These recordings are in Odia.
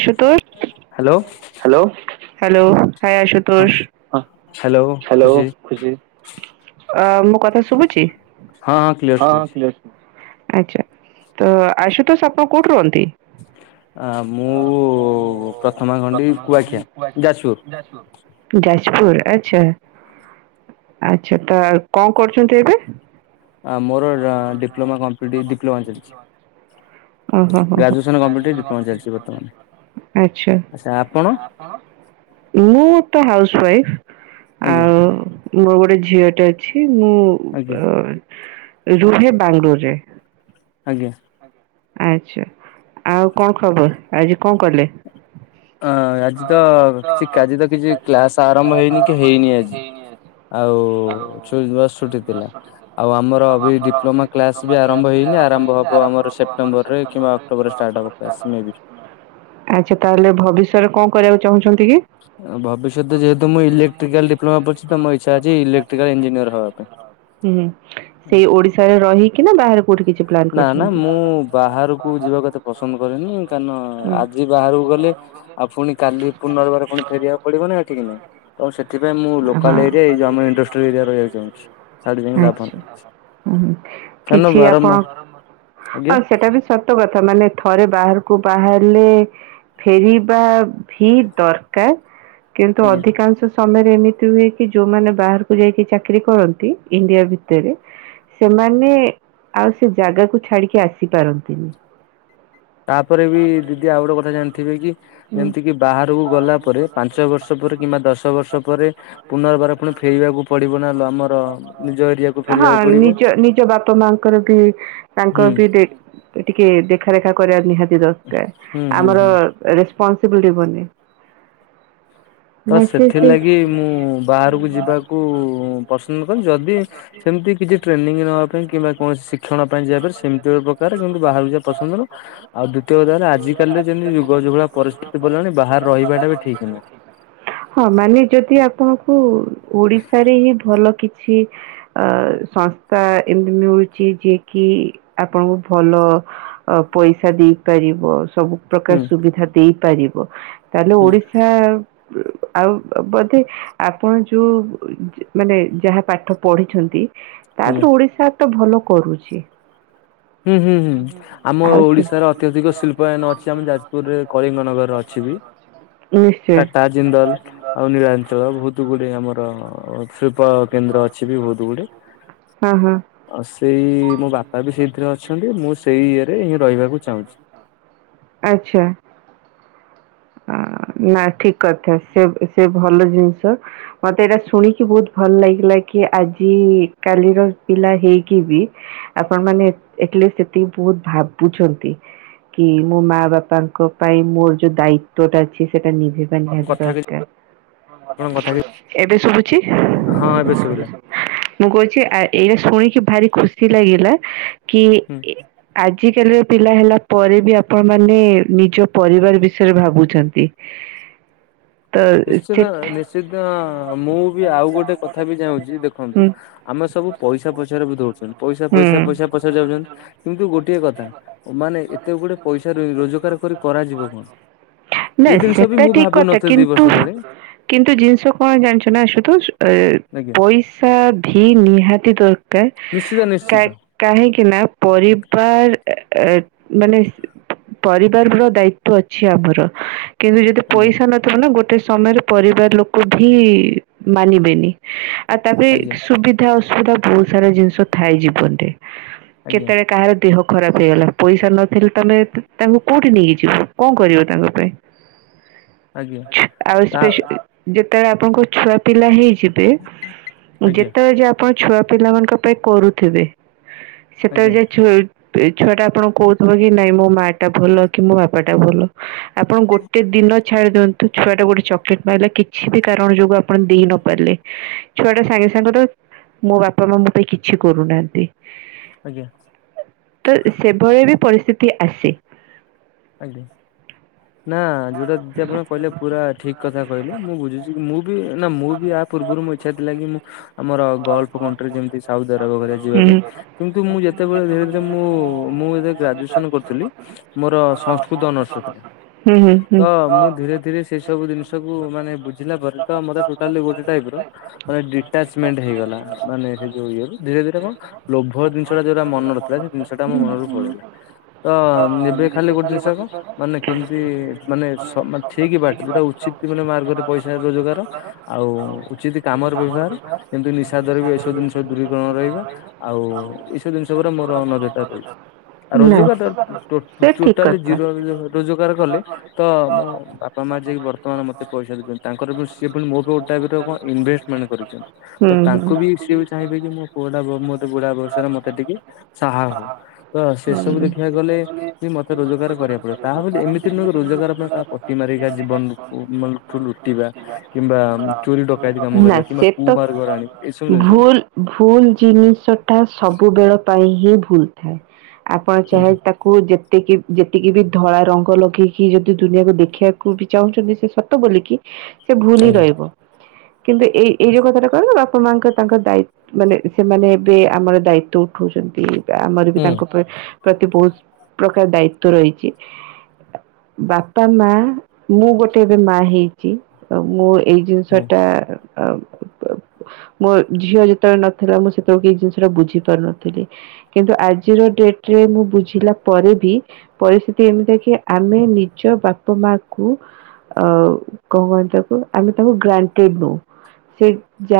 Ashutosh hello hello hello hi ଆସୁ ହଁ ତୋଷ ହାଲୋ ଖୁସି ଅ ମୋ କଥା ଶୁଭୁଛି ହଁ ଅ କ୍ଲିୟର। ଆଚ୍ଛା ତ ଆସୁତୋଷ ଆପଣ କୋଉଠି ରୁହନ୍ତି। ଆ ମୁଁ ପ୍ରଥମା ଖଣ୍ଡି କୁଆଖିଆ ଯାଜପୁର। [unintelligible] ଯାଜପୁର ଆଚ୍ଛା ଆଛା ତ ଆଉ ଆ ମୋର ଡିପ୍ଲୋମା କମ୍ପ୍ଲିଟ ଡିପ୍ଲୋମା ଚାଲିଛି। ଓହୋ ହୋ ହୋ ଗ୍ରାଜୁଏସନ କମ୍ପ୍ଲିଟ୍ ହେଇ ଡିପ୍ଲୋମା ଚାଲିଛି। ବର୍ତ୍ତମାନ। ଆଚ୍ଛା। ଆଚ୍ଛା ଆପଣ ମୁଁ ତ ହାଉଶ୍ ୱାଇଫ୍ ଆଜ୍ଞା ଆଉ ମୋର ଗୋଟେ ଝିଅ ଟେ ଅଛି ମୁଁ ଆଜ୍ଞା ଅ ରୁହେ ବାଙ୍ଗଲୋର ରେ। ଆଜ୍ଞା। ଆଛା, ଆଉ କଣ ଖବର ଆଜି କଣ କଲେ? ଅଁ ଆଜି ତ କି ଆଜି ତ କିଛି କ୍ଲାସ ଆରମ୍ଭ ହେଇନି କି ହେଇନି ଆଜି। ଆଉ ଛ ବସ୍ ଛୁଟି ଥିଲା ଆଉ ଆମର ବି ଡିପ୍ଲୋମା କ୍ଲାସ ବି ଆରମ୍ଭ ହୋଇଇନି ଆରମ୍ଭ ହେବ ଆମର ସେପ୍ଟେମ୍ବର ରେ କିମ୍ବା ଅକ୍ଟୋବର ରେ ଷ୍ଟାର୍ଟ ହେବ କ୍ଲାସ୍ ମେ ବି। ଆଚ୍ଛା, ତା ହେଲେ ଭବିଷ୍ୟରେ କଣ କରିବାକୁ ଚାହୁଁଛନ୍ତି କି? ଭବିଷ୍ୟତ ଯେହେତୁ ମୁଁ ଇକ୍ଟ୍ରିକାଲ ଡିପ୍ଲୋମା ପଡ଼ିଛି ତ ମୋର ଇଛା ଅଛି ଇଲେକ୍ଟ୍ରାଲ ଇଞ୍ନିନିୟର ହେବା ପାଇଁ। ହୁଁ, ସେଇ ଓଡିଶାରେ ରହିକିନା ବାହାରେ କୋଉଠି କିଛି ପ୍ଲାନ୍ ନା ନା କରୁଛନ୍ତି। ମୁଁ ବାହାରକୁ ଯିବା କଥା ପସନ୍ଦ କରେନି କାରଣ ହୁଁ ଆଜି ବାହାରକୁ ଗଲେ ଆଉ ଫୁଣି କାଲି ପୁନର୍ବାର ଫୁଣି ଫେରିବାକୁ ପଡିବ ନା ଏଠିକି ନାଇଁ ତ ସେଠି ସେଥିପାଇଁ ମୁଁ ହଁ। ଲୋକାଲ୍ ଏରିଆ ଏଇ ଜମି ଆମ ଇଣ୍ଡଷ୍ଟ୍ରି ଏରିଆ ରହିବାକୁ ଚାହୁଁଛି। ସାଡେ ଯାଇକି ଲାଭ ଆଚ୍ଛା ନାହିଁ। ହୁଁ କାରଣ କିଛି ଆପଣ ବାରମ୍ବାର ଆଜ୍ଞା ହଁ ସେଟା ବି ସତ୍ କଥା ମାନେ ଥରେ ବାହାରକୁ ବାହାରିଲେ ଫେରିବା ଭି ଦରକାର କିନ୍ତୁ ଆଜ୍ଞା ଅଧିକାଂଶ ସମୟ ଏମିତି ହୁଏ କି ଯୋଉମାନେ ବାହାରକୁ ଯାଇକି ଚାକିରି କରନ୍ତି ଇଣ୍ଡିଆ ଭିତରେ। ସେମାନେ ଆଉ ସେ ଜାଗାକୁ ଛାଡ଼ିକି ଆସିପାରନ୍ତିନି। ତାପରେ ବି ଦିଦି ଆଉ ଗୋଟେ କଥା ଜାଣିଥିବେ କି ହୁଁ ଯେମିତି କି? ବାହାରକୁ ଗଲା ପରେ ପାଞ୍ଚ ବର୍ଷ ପରେ କିମ୍ବା ଦଶ ବର୍ଷ ପରେ ପୁନର୍ବାର ପୁଣି ଫେରିବାକୁ ପଡିବ ନା ଲ ହଁ ନିଜ ନିଜ ବାପା ମାଙ୍କର ବି ହୁଁ ତାଙ୍କର ବି ଟିକେ ଦେଖାରେଖା କରିବା ନିହାତି ଦରକାର ହୁଁ ହୁଁ ଆମର ହୁଁ ରେସ୍ପନ୍ସବିଲିଟି ବନେ। ତ ନା ସେ ସେ ସେଥିଲାଗି ମୁଁ ବାହାରକୁ ଯିବାକୁ ପସନ୍ଦ କନ୍ତି ଯଦି ସେମିତି କିଛି ଟ୍ରେନିଂ ନେବା ପାଇଁ କିମ୍ବା କୌଣସି ଶିକ୍ଷଣ ପାଇଁ ଯାଇପାର ସେମିତି କିନ୍ତୁ ବାହାରକୁ ଯା ପସନ୍ଦରୁ ଆଉ ଦ୍ୱତୀୟ କର ଆଜିକା ରେ ଯେମତି ଯୁଗଯୁଗଳା ପରିତି ସେ ବିଲଣି ବାହାର ରହିବାଟା ବି ଠିକ ନୁହଁ। ହଁ ମାନେ ଯଦି ଆପଣଙ୍କୁ ଓଡିଶାରେ ହିଁ ଭଲ କିଛି ଅ ସଂସ୍ଥା ଏମିତି ମିଳୁଛି ଯିଏ କିି ଆପଣଙ୍କୁ ଭଲ ଅ ପଇସା ଦେଇପାରିବ ସବୁ ହୁଁ ପ୍ରକାର ସୁବିଧା ଦେଇପାରିବ ତାହେଲେ ହୁଁ ଓଡିଶା ଆଉ ବୋଧେ ଆପଣ ଯୋଉ ମାନେ ଯାହା ପାଠ ପଢିଛନ୍ତି ତା ଆଜ୍ଞା ଦେହେରୁ ଓଡିଶା ତ ଭଲ କରୁଛି। ହୁଁ ହୁଁ ହୁଁ। ଆମ ଓଡିଶାର ଅତ୍ୟଧିକ ଶିଳ୍ପାୟନ ଅଛି ଆମ ଯାଜପୁରରେ କଳିଙ୍ଗ ନଗର ଅଛି ବି। [unintelligible] ନିଶ୍ଚୟ। ଟାଟା ଜିନ୍ଦଲ ଆଉ ନିରାଞ୍ଚଳ ବହୁତ ଗୁଡ଼ିଏ ଆମର ଶିଳ୍ପ କେନ୍ଦ୍ର ଅଛି ବି ବହୁତ ଗୁଡଏ ହଁ ହଁ ଆ ସେଇ ମୋ ବାପା ବି ସେଇ ସେରେ ଅଛନ୍ତି ମୁଁ ସେଇ ଇଏ ରେ ହିଁ ରହିବାକୁ ଚାହୁଁଛି। ଆଚ୍ଛା। ନା ଠିକ କଥା ସେ ସେ ଭଲ ଜିନିଷ ମତେ ଏଇଟା ଶୁଣିକି ବହୁତ ଭଲ ଲାଗିଲା କି ଆଜି କାଲିର ପିଲା ହେଇକି ବି ଆପଣ ମାନେ ଆଟଲିଷ୍ଟ ସେତିକି ବହୁତ ଭାବୁଛନ୍ତି। କି ମୋ ମା ବାପାଙ୍କ ପାଇଁ ମୋର ଯୋଉ ଦାୟିତ୍ଵ ଟା କିଛି ସେଟା ନିଜେ ପାଇଁବା କଥା କି ଦରକାର। ଆପଣଙ୍କ କଥା କି ଏବେ ଶୁଭୁଛି। ହଁ ଏବେ ଶୁଭିଲା। ମୁଁ କହୁଛି ଆ ଏୟା ଶୁଣିକି ଭାରି ଖୁସି ଲାଗିଲା କି ହୁଁ ଆ ଆଜିକାଲିର ପିଲା ହେଲା ପରେ ବି ଆପଣ ମାନେ ନିଜ ପରିବାର ବିଷୟରେ ଭାବୁ ଛନ୍ତି। ନିଶ୍ଚିତ ନିଶ୍ଚିତ ମୁଁ ବି ଆଉ ଗୋଟେ କଥା ବି ଚାଁହୁଛି ଦେଖ ଖନ୍ତୁ ହୁଁ ଆମେ ସବୁ ପଇସା ପଛରେ ବି ଦଉଛନ୍ତି ପଇସା ପଇସା ହୁଁ ପଇସା ପ ଯାଉଛନ୍ତି କିନ୍ତୁ ଗୋଟିଏ କଥା ମାନେ ଏତେ ଗୁଡେ ପଇସା ରୋଜଗାର କରି କରାଯିବ କଣ। ନା ଏ ଜିନିଷ ବି ସେଟା ମୁଁ ଠିକ କଥା ଭାବୁନଥିଲି ଦି ବର୍ଷ କିନ୍ତୁ? ତଳେ କିନ୍ତୁ ଜିନିଷ କଣ ଜାଣିଛ ନା ଆଶୁତୋଷ ଏ ପଇସ ଆଜ୍ଞା ପଇସା ଭି ନିହାତି ଦରକାର ନିଶ୍ଚିତ କ ନିଶ୍ଚିତ କାହିଁକି ନା ପରିବାର ଅ ଏ ମାନେ ପରିବାର ର ଦାୟି ତ୍ବ ଅଛି ଆମର। କିନ୍ତୁ ଯଦି ଆଜ୍ଞା ପଇସା ନଥିବ ନା ଗୋଟେ ସମୟରେ ପରିବାର ଲୋକ ବି ମାନିବେନି। ଆଉ ତାପରେ ଆଜ୍ଞା ସୁବିଧା ଅସୁବିଧା ବହୁତ ସାରା ଜିନିଷ ଥାଏ ଜୀବନରେ। ଆଜ୍ଞା କେତେବେଳେ କାହାର ଦେହ ଖରାପ ହେଇଗଲା ପଇସା ନଥିଲେ ତମେ ତାଙ୍କୁ କୋଉଁଠି ନେଇକି ଯିବ କଣ କରିବ ତାଙ୍କ ପାଇଁ। ଆଜ୍ଞା ଆଉ ତା ସ୍ପେ ଯେତେବେଳେ ଆପଣଙ୍କ ଛୁଆ ପିଲା ହେଇଯିବେ। ଆଜ୍ଞା ଯେତେବେଳେ ଯାଏଁ ଆପଣ ଛୁଆ ପିଲାମାନଙ୍କ ପାଇଁ କରୁଥିବେ ସେତେବେଳେ ଆଜ୍ଞା ଯାଏଁ ଛୁ ଛୁଆ ଟା ଆପଣଙ୍କୁ କହୁଥିବ କି ନାଇଁ ମୋ ମା ଟା ଭଲ କି ମୋ ବାପା ଟା ଭଲ। ଆପଣ ଗୋଟେ ଦିନ ଛାଡ଼ି ଦିଅନ୍ତୁ ଛୁଆଟା ଗୋଟେ ଚକଲେଟ ପାଇଲା କିଛି ବି କାରଣ ଯୋଗୁଁ ଆପଣ ଦେଇ ନ ପାରିଲେ ଛୁଆ ଟା ସାଙ୍ଗେ ସାଙ୍ଗ ତ ମୋ ବାପା ମାମା ମୋ ପାଇଁ କିଛି କରୁନାହାନ୍ତି। ଆଜ୍ଞା ତ ସେଭଳି ବି ପରିସ୍ଥିତି ଆସେ। ଆଜ୍ଞା ନା ହୁଁ ଯୋଉଟା ଦି ଆପଣ ଯୋଉଟା କହିଲେ ପୁରା ଠିକ କଥା କହିଲେ ମୁଁ ବୁଝୁଛି। ମୁଁ ବି ନା ମୁଁ ବି ପୂର୍ବରୁ ମୁ ଇଛା ଥିଲା କି ମୁଁ ଆମର ଗଲ୍ଫ କଣ୍ଟିରେ ଯେମିତି ସାଉଦି ଆରବ କରିବା ଯିବା ହୁଁ ପାଇଁ କିନ୍ତୁ ମୁଁ ଯେତେବେଳେ ଧୀରେ ଧୀରେ ମୁଁ ମୁଁ ଏ ଗ୍ରାଜୁଏସନ କରୁଥିଲି ମୋର ସଂସ୍କୃତ ଅର୍ନସ ଥିଲା ହୁଁ ତ ହୁଁ। ମୁଁ ଧୀରେ ଧୀରେ ସେଇ ସବୁ ଜିନିଷକୁ ମାନେ ବୁଝିଲା ପରେ ତ ମୋର ଟୋଟାଲି ଗୋଟେ ଟାଇପ ର ମାନେ ଡିଟାଚମେଣ୍ଟ ହେଇଗଲା ମାନେ ସେ ଯୋଉ ଇଏ ରୁ ଧୀରେ ଧୀରେ କଣ ଲୋଭ ଜିନିଷଟା ଯୋଉଟା ମନର ଥିଲା ସେ ଜିନିଷଟା ଆମ ମନରୁ ପଳେଇଲା ତ ଏବେ ଖାଲି ଗୋଟେ ଜିନିଷ କଣ ମାନେ କେମିତି ମାନେ ସ ଠିକ ବାଟ ଯୋଉଟା ଉଚିତ ମାନେ ମାର୍ଗରେ ପଇସା ରୋଜଗାର ଆଉ ଉଚିତ କାମର ବ୍ୟବହାର କିନ୍ତୁ ନିଶାଦ୍ରବ୍ୟ ଏସବୁ ଜିନିଷ ଦୂରୀକରଣ ରହିବା ଆଉ ଏଇସବୁ ଜିନିଷ ଉପରେ ମୋର ନଜର ଟା ରହୁଛି ଆଉ ନା ରୋଜଗାର ଟ ସେ ଠିକ ଟୋଟାଲି କଥା। ଜିରୋ ରୋଜଗାର କଲେ ତ ମୋ ବାପା ମା ଯାଏଁ ବର୍ତ୍ତମାନ ମତେ ପଇସା ଦଉଛନ୍ତି ତାଙ୍କର ଯୋଉ ସ ଜି ସେ ପୁଣି ମୋ ବି ଗୋଟାଇପରେ କଣ ଇନଭେଷ୍ଟମେଣ୍ଟ କରିଛନ୍ତି ହୁଁ ତ ହୁଁ। ତାଙ୍କୁ ବି ସିଏ ବି ଚାହିଁବେ କି ମୁଁ ପୁଅଟା ମ ମୋତେ ବୁଢା ବୟସରେ ମତେ ଟିକେ ସାହା ହଉ ତ ସେ ସବୁ ଦେଖିବାକୁ ଗଲେ ମତେ ରୋଜଗାର କରିବାକୁ ପଡିବ ତାହା ଏମିତି ନୁହ ରୋଜଗାର ତା ପଟି ମାରିକ ଜୀବନଠୁ ଲୁଟୁ ଲୁଟିବା କିମ୍ବା ଚୋରି ଡକାୟତି କାମ ନା କରିବା କିମ୍ବା ସେ କୁ ତ ମାର୍ଗରେ ଆଣିବା ଏସବୁ ଜିନିଷ ନୁହେଁ। ଭୁଲ ଭୁଲ ଜିନିଷ ଟା ସବୁବେଳ ପାଇଁ ହିଁ ଭୁଲ ଥାଏ ଆପଣ ଚାହେ ଆଜ୍ଞା ତା କୁ ଯେତିକି ଯେତିକି ବି ଧଳା ରଙ୍ଗ ଲଗେଇକି ଯଦି ଦୁନିଆକୁ ଦେଖିବାକୁ ବି ଚାହୁଁଛନ୍ତି ସେତ ତ ବୋଲିକି ସେ ଭୁଲ ହିଁ ଆଜ୍ଞା ରହିବ। କିନ୍ତୁ ଏଇ ଏଇ ଯୋଉ କଥାଟା କହିଲ ବାପା ମାଆଙ୍କ ତାଙ୍କର ଦାୟି ମାନେ ସେମାନେ ଏବେ ଆମର ଦାୟିତ୍ଵ ଉଠଉଛନ୍ତି ଆମର ବି ହୁଁ ତାଙ୍କ ଉପ ପ୍ରତି ବହୁତ ପ୍ରକାର ଦାୟିତ୍ଵ ରହିଛି। ବାପା ମା ମୁଁ ଗୋଟେ ଏବେ ମା ହେଇଛି ତ ମୁଁ ଏଇ ଜିନିଷ ହୁଁ ଟାଅ ବ୍ ମୋ ଝିଅ ଯେତେବେଳେ ନଥିଲା ମୁଁ ସେତେବେଳେ ଏ ଜିନିଷଟା ବୁଝି ପାରୁନଥିଲି। କିନ୍ତୁ ଆଜିର ଡେଟ ରେ ମୁଁ ବୁଝିଲା ପରେ ବି ପରିସ୍ଥିତି ଏମିତି କି ଆମେ ନିଜ ବାପା ମା କୁ ଅ କଣ କହ ତାକୁ ଆମେ ତାକୁ ଗ୍ରାଣ୍ଟେଡ ନଉ ସେ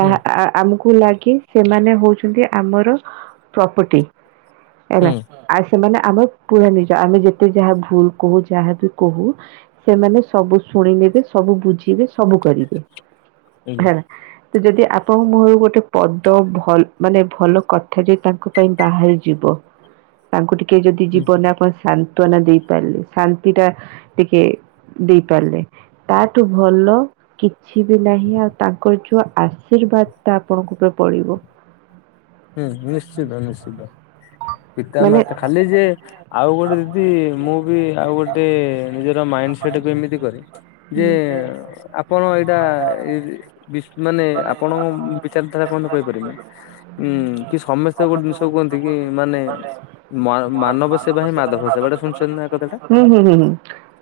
ହୁଁ ଆମକୁ କ ଲାଗି ସେମାନେ ହଉଛନ୍ତି ଆମର ପ୍ରପର୍ଟି ହେଲା। ହୁଁ ଆଉ ସେମାନେ ଆମର ପୁରା ନିଜ ଆମେ ଯେତେ ଯାହା ଭୁଲ କହୁ ଯାହା ବି କହୁ ସେମାନେ ସବୁ ଶୁଣି ନେବେ ସବୁ ବୁଝିବେ ସବୁ କରିବେ ଆଜ୍ଞା। ହେଲା। ତ ଯଦି ଆପଣଙ୍କ ମୁହଁରୁ ଗୋଟେ ପଦ ମାନେ ଭଲ କଥା ଯ ତାଙ୍କୁ ପାଇଁ ବାହାରି ଯିବ ତାଙ୍କୁ ଟିକେ ଯଦି ଜୀବନ ଆପଣ ଶା ସାତ୍ଵନା ଦେଇପାରିଲେ ଶାନ୍ତି ଟା ଟିକେ ଦେଇପାରିଲେ ତାଠୁ ଭଲ କିଛି ବି ନାହିଁ ଆଉ ତାଙ୍କର ଯୋଉ ଆଶୀର୍ବାଦ ଟା ଆପଣଙ୍କ ଉପରେ ପଡିବ। ହୁଁ ନିଶ୍ଚିତ ନିଶ୍ଚିତ ମାନେ ପିତାମାତା ଖାଲି ଯେ ଆଉ ଗୋଟେ ଦିଦି ମୁଁ ବି ଆଉ ଗୋଟେ ନିଜର ମାଇଣ୍ଡ୍ ସେଟକୁ ଏମିତି କରିଚି। ଇଏ ହୁଁ। ଆପ୍ ଆପଣ ଏଇଟା ଏଇ ବିସ୍ ମାନେ ଆପଣ ବିଚାରଧାରା କଣ କହିପାରିବେ। ଉଁ କି ସମସ୍ତେ ଗୋଟେ ଜିନିଷ କୁହନ୍ତି କି ମାନେ ମା ମାନବ ସେବା ହିଁ ମାଧବ ସେବା ଏଟା ଶୁ ହୁଁ ଶୁଣନା ଏ କଥାଟା ହୁଁ ହୁଁ ହୁଁ।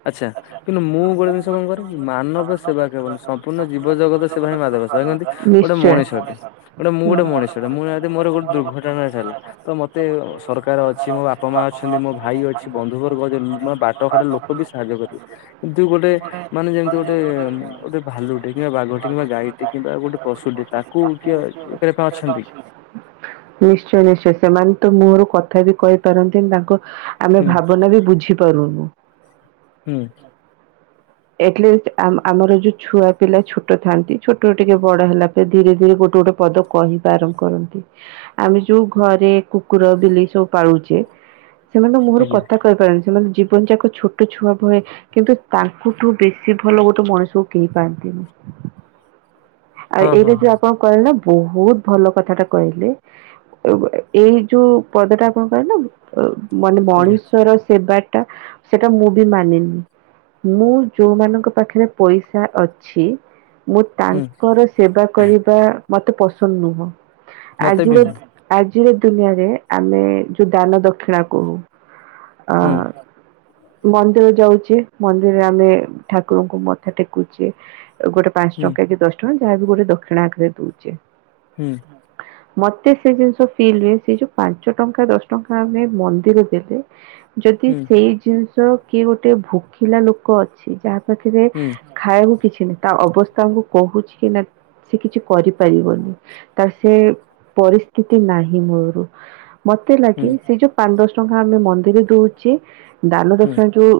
ଆଛା କିନ୍ତୁ ମୁଁ ଗୋଟେ ଜିନିଷ କଣ କରେ ମାନବ ସେବା କେବଳ ନୁହଁ। ସମ୍ପୂର୍ଣ୍ଣ ଜୀବଜଗତ ସେବା ହିଁ ମାଧବ ସେବା। କେମତି ଗୋଟେ ନିଶ୍ଚୟ। ମଣିଷଟେ ଗୋଟେ ମୁଁ ହୁଁ। ଗୋଟେ ମଣିଷ ସେଟା ମୁଁ ଜାଣିଚି ମୋର ଗୋଟେ ଦୁର୍ଘଟଣା ହେଇଥିଲା। ତ ମତେ ସରକାର ଅଛି ମୋ ବାପା ମା ଅଛନ୍ତି ମୋ ଭାଇ ଅଛି ବନ୍ଧୁବର୍ଗ ଅ ମୋ ବାଟ ଖାଟ ଲୋକ କବି ସାହାଯ୍ୟ କରିବେ। କିନ୍ତୁ ଗୋଟେ ମାନେ ଯେମିତି ଗୋଟେ ଗୋଟେ ଭାଲୁଟେ କିମ୍ବା ବାଘଟେ କିମ୍ବା ଗାଈଟେ କିମ୍ବା ଗୋଟେ ପଶୁଟେ ତା କୋଉ କିିଅ ଉପରେ କଣ କଣ ଅଛନ୍ତି? ନିଶ୍ଚୟ ନିଶ୍ଚୟ ସେମାନେ ତ ମୁହଁରୁ କଥା ବି କହିପାରନ୍ତିନି ତାଙ୍କ ଆମେ ହୁଁ ଭାବନା ବି ବୁଝିପାରୁନୁ। ହୁଁ। ଏଟଲିଷ୍ଟ ଆମ ଆମର ଯୋଉ ଛୁଆ ପିଲା ଛୋଟ ଥାନ୍ତି ଛୋଟରୁ ଟିକେ ବଡ ହେଲା ପରେ ଧୀରେ ଧୀରେ ଗୋଟେ ଗୋଟେ ପଦ କହିବା ଆରମ୍ଭ କରନ୍ତି। ଆମେ ଯୋଉ ଘରେ କୁକୁର ବିଲେଇ ସବୁ ପାଳୁଛେ ସେମାନଙ୍କ ମୁହଁରୁ ଆଜ୍ଞା କଥା କହିପାରୁନି ସେମାନେ ଜୀବନ ଯାକ ଛୋଟ ଛୁଆ ଭଏ କିନ୍ତୁ ତାଙ୍କଠୁ ବେଶୀ ଭଲ ଗୋଟେ ମଣିଷକୁ କେହି ପାଆନ୍ତିନି। ଆଉ ହଁ ଏଇଟା ହଁ ଯୋଉ ଆପଣ କହିଲେ ନା ବହୁତ ଭଲ କଥାଟା କହିଲେ। ଓ ଏଇ ଯୋଉ ପଦଟା କଣ କହେଲନି ମାନେ ଆଜ୍ଞା ମଣିଷର ସେବାଟା ସେଇଟା ମୁଁ ବି ମାନିନି। ମୁଁ ଯୋଉମାନଙ୍କ ପାଖରେ ପଇସା ଅଛି ମୁଁ ହୁଁ ତାଙ୍କର ସେ ସେବା କରିବା ମତେ ପସନ୍ଦ ନୁହଁ। ମତେ ବି ଆଜିର ନୁହଁ ଆଜିର ଦୁନିଆରେ ଆମେ ଯୋଉ ଦାନ ଦକ୍ଷିଣା କହୁ। ହୁଁ। ଅ ମନ୍ଦିର ଯାଉଚେ ମନ୍ଦିରରେ ଆମେ ଠାକ୍ ଠାକୁରଙ୍କୁ ମଥା ଟେକୁଚେ ଗୋଟେ ପାଞ୍ଚ ଟଙ୍କା କି ଦଶ ଟଙ୍କା ଯାହାବି ଗୋଟେ ଦକ୍ଷିଣା ଆକରରେ ଦଉଛେ। ହୁଁ। ମତେ ସେ ଜିନିଷ ଫିଲ୍ ହୁଏ, ସେ ଯୋଉ ପାଞ୍ଚ ଟଙ୍କା ଦଶ ଟଙ୍କା ଆମେ ମନ୍ଦିର ଦେଲେ ଯଦି ହୁଁ ସେଇ ଜିନିଷ କିଏ ଗୋଟେ ଭୋକିଲା ଲୋକ ଅଛି ଯାହା ପାଖରେ ହୁଁ ଖାଇବାକୁ କିଛି ନାହିଁ ତା ଅବସ୍ଥାକୁ କହୁଛି କି ନା ସେ କିଛି କରିପାରିବନି ତାର ସେ ପରିସ୍ଥିତି ନାହିଁ ମୂଳରୁ। ମତେ ହୁଁ ଲାଗେ ହୁଁ ସେ ଯୋଉ ପାଞ୍ଚ ଦଶ ଟଙ୍କା ଆମେ ମନ୍ଦିର ଦଉଛେ ଦାନ ହୁଁ ଦକ୍ଷିଣା ଯୋଉ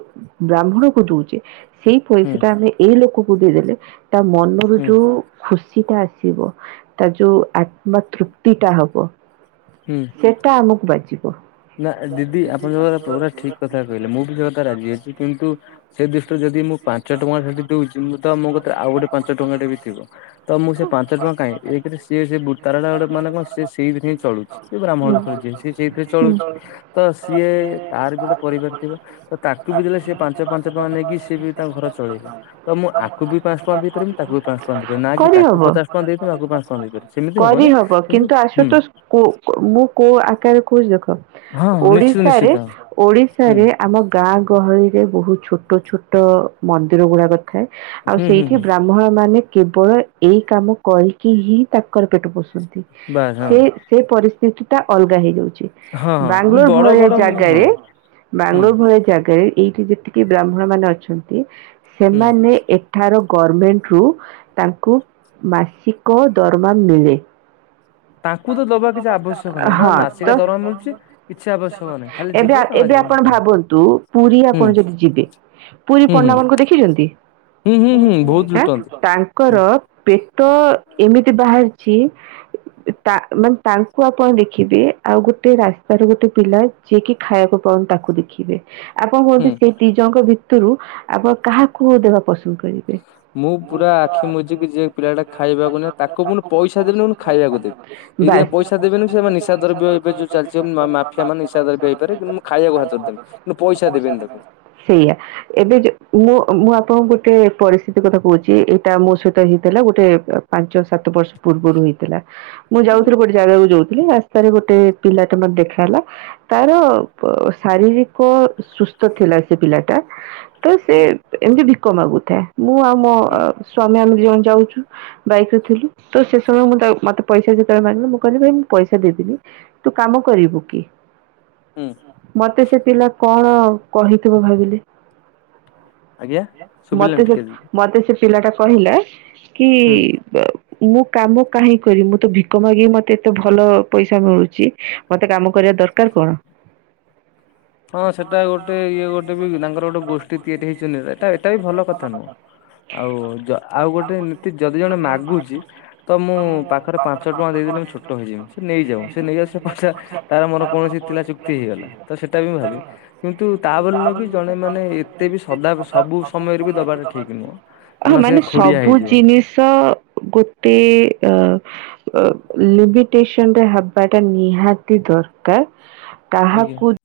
ବ୍ରାହ୍ମଣକୁ ଦୋଉଛେ ସେଇ ପଇସା ହୁଁ ଟା ଆମେ ଏଇ ଲୋକକୁ ଦେଇଦେଲେ ତା ମନରୁ ହୁଁ ଯୋଉ ଖୁସି ଟା ଆସିବ ତା ଯୋଉ ଆତ୍ମା ତୃପ୍ତି ଟା ହବ। ହୁଁ। ସେଟା ଆମକୁ ବାଜିବ। ନା ଦିଦି ଆପଣଙ୍କ ଯୋଉ କଥା ପୁରା ଠିକ କଥା କହିଲେ। ମୁଁ ବି ସେ କଥା ରାଜି ଅଛି। କିନ୍ତୁ ସେ ଦୃଷ୍ଟିରୁ ଯଦି ମୁଁ ପାଞ୍ଚ ଟଙ୍କା ସେଠି ଦଉଛି ମୁଁ ତ ଆଉ ମୋ କତିରେ ଆଉ ଗୋଟେ ପାଞ୍ଚ ଟଙ୍କା ଟେ ବି ଥିବ। ତ ମୁଁ ସେ ପାଞ୍ଚ ଟଙ୍କା କାଇଁ ଏକରେ ସେ ତାର ଟା ମାନେ କଣ ସିଏ ସେଇଥିରେ ହିଁ ଚଳୁଛି। ସେ ବ୍ରାହ୍ମଣ ଲୋକରେ ଜିଏ ସେ ସେଇଥିରେ ଚଳୁଛି। ତ ସିଏ ତାର ବି ଗୋଟେ ପରିବାର ଥିବ ତ ତାଙ୍କୁ ବି ଦେଲେ ସିଏ ପାଞ୍ଚ ପାଞ୍ଚ ଟଙ୍କା ନେଇକି ସିଏ ବି ତା ଘର ଚଳେଇବ। ତ ମୁଁ ଆକୁ ବି ପାଞ୍ଚ ଟଙ୍କା ଦେଇପାରିବିନି ତାକୁ ବି ପାଞ୍ଚ ଟଙ୍କା ଦେଇ ପାରିବିନି ନା କି କରିହବ ତାକୁ ପଚାଶ ପାଞ୍ଚ ଟଙ୍କା ଦେଇଥିବି ଆକୁ ପାଞ୍ଚ ଟଙ୍କା ଦେଇପାରିବି ସେମିତି ହବନି କିନ୍ତୁ ହୁଁ କୋଉ ମୁଁ କୋଉ ଆକାରରେ କହୁଛିି ଦେଖ। ହଁ ନିଶ୍ଚିତ ଓଡିଶାରେ ନିଶ୍ଚିତ। ହୁଁ ଓଡିଶାରେ ଆମ ଗାଁ ଗହଳି ରେ ବହୁତ ଛୋଟ ଛୋଟ ମନ୍ଦିର ଗୁଡାକ ଥାଏ। ଆଉ ହୁଁ ହୁଁ ସେଇଠି ହୁଁ ବ୍ରା ହ୍ମଣ ମାନେ କେବଳ ଏଇ କାମ କରିକି ହି ତାଙ୍କର ପେଟ ପୋଷନ୍ତି। ବାସ୍ ହଁ ସେ ସେ ପରିସ୍ଥିତି ଟା ଅଲଗା ହେଇଯାଉଛି। ହଁ ହଁ କିନ୍ତୁ ବାଙ୍ଗଲୋର ବଡ ଭଳିଆ ବଡ ମୁଁ ହଁ ଜାଗାରେ ହୁଁ ବାଙ୍ଗଲୋର ଭଳିଆ ଜାଗାରେ ଏଇଟ ଯେତି କି ବ୍ରାହ୍ମଣ ମାନେ ଅଛନ୍ତି ହୁଁ ସେମାନେ ଏ ଏଠାର ଗର୍ମେଣ୍ଟରୁ ତାଙ୍କୁ ମାସିକ ଦରମା ମିଳି ଯାଇଛି। ତାଙ୍କୁ ତ ଦବା କିଛି ଆବଶ୍ୟକ ନାହିଁ ତା ହଁ ମାସିକା ତ ଦରମା ମିଳୁଛି କିଛି ଆବଶ୍ୟକ ନାହିଁ ଖାଲି ଯିବ ତା ମାଝି ଏବେ-ଏବେ ହଁ ଆପଣ ଭାବନ୍ତୁ। ପୁରୀ ହୁଁ ଆପଣ ଯଦି ଯିବେ ପୁରୀ ହୁଁ ହୁଁ ପଣ୍ଡା ମାନଙ୍କୁ ଦେଖିଛନ୍ତି? ହୁଁ ହୁଁ ହୁଁ ବହୁତ ଲୁଟନ୍ତି ତାଙ୍କର ପେଟ ଏମିତି ବାହାରିଛି ତା ମାନେ ତାଙ୍କୁ ଆପଣ ଦେଖିବେ ଆଉ ଗୋଟେ ରାସ୍ତାର ଗୋଟେ ପିଲା ଯିଏକି ଖାଇବାକୁ ପାଉନି ତାକୁ ଦେଖିବେ। ଆପଣ ହୁଁ କୁହନ୍ତୁ ସେଇ ଦିଜଣଙ୍କ ଭିତରୁ ଆପଣ କାହାକୁ ଦେବା ପସନ୍ଦ କରିବେ? ମୁଁ ପୁରା ଆଖି ମୁଜିକି ଯିଏ ପିଲା ଟା ଖାଇବାକୁ ନାଁ ତାକୁ ପୁଣି ପଇସା ଦେବିନି ପୁଣି ଖାଇବାକୁ ଦେବି। ଇରିଆ ପଇସା ଦେବେନି ସେମାନେ ନିଶା ଦ୍ରବ୍ୟ ଏବେ ଯୋଉ ଚାଲିଛି ମାଫିଆ ମାନେ ନିଶା ଦ୍ରବ୍ୟ ହେଇପାରେ କିନ୍ତୁ ଖାଇବାକୁ ବାସ୍ ଦ୍ଭାତ ଦେବ କିନ୍ତୁ ପଇସା ଦେବେନି ତାକୁ ସେଇଆ ଏବେ ମୁଁ ମୁଁ ଆପଣଙ୍କୁ ଗୋଟେ ପରିସ୍ଥିତି କଥା କହୁଛି ଏଇଟା ମୋ ସହିତ ହେଇଥିଲା ଗୋଟେ ପାଞ୍ଚ ସାତ ବର୍ଷ ପୂର୍ବରୁ ହେଇଥିଲା ମୁଁ ଆଜ୍ଞା ଯାଉଥିଲି ପ ଜାଗାକୁ ଯାଉଥିଲି ରାସ୍ତାରେ ଗୋଟେ ପିଲାଟା ମୋତେ ଦେଖା ହେଲା। ତାର ଶାରୀରିକ ସୁସ୍ଥ ଥିଲା ସେ ପିଲାଟା। ତ ହୁଁ ସେତ୍ ଏମିତି ଭିକ ମାଗୁଥାଏ ମୁଁ ଆଉ ମୋ ହୁଁ ସ୍ଵାମୀ ଆମେ ଦି ଜଣ ଯାଉଛୁ। ବାଇକ ରେ ଥିଲୁ ତ ସେ ସମୟ ମୁଁ ତାକୁ ମତେ ପଇସା ଯେତେବେଳେ ମାଗିଲେ ମୁଁ କହିଲି ଭାଇ ମୁଁ ପଇସା ଦେବିନି ତୁ କାମ କରିବୁ କି? ହୁଁ ମତେ ସେ ପିଲା କଣ କହିଥିବ ଭାବିଲେ। ଆଜ୍ଞା ଶୁଭିଲାନି ମତେ ସେ ଟିକେ ମତେ ସେ ପିଲା ଟା କହିଲା କି ହୁଁ। ମୁଁ କାମ କାହିଁ କରିବି। ତ ଭିକ ମାଗି ମତେ ଏତେ ଭଲ ପଇସା ମିଳୁଛି ମତେ କାମ କରିବା ଦରକାର କଣ? [inaudible] ହଁ ସେଟା ଗୋଟେ ଇଏ ଗୋଟେ ବି ତାଙ୍କର ଗୋଟେ ଗୋଷ୍ଠୀ ତିଆରି ହେଇଛନ୍ତି ଏଟା ବି ଭଲ କଥା ନୁହଁ। ଆଉ ଆଉ ଗୋଟେ ନୀତି ଯଦି ଜଣେ ମାଗୁଛି ତ ମୁଁ ପାଖରେ ପାଞ୍ଚ ଟଙ୍କା ଦେଇଦଲେ ମୁଁ ଛୋଟ ହେଇଯିବିନି ସେ ନେଇଯାଉ ସେ ନେଇଯାଉ ସେ ପଇସା ତାର ମୋର କୌଣସି ଥିଲା ଚୁକ୍ତି ହେଇଗଲା ତ ସେ ସେଟା ବି ଭା କିନ୍ତୁ ତା ବୋଲି ନୁହେଁ କି ଜଣେ ମାନେ ଏତେ ବି ସଦା ସବୁ ସମୟରେ ବି ଦବାଟା ଠିକ ନୁହଁ। ହଁ କାରଣ ସେ ମାନେ ଖୋଡିଆ ସବୁ ହେଇଯିବ ଜିନିଷ ଗୋଟେ ଅ ଲିମିଟସନରେ ହେବାଟା ନିହାତି ଦରକାର। ଆଜ୍ଞା। କାହାକୁ।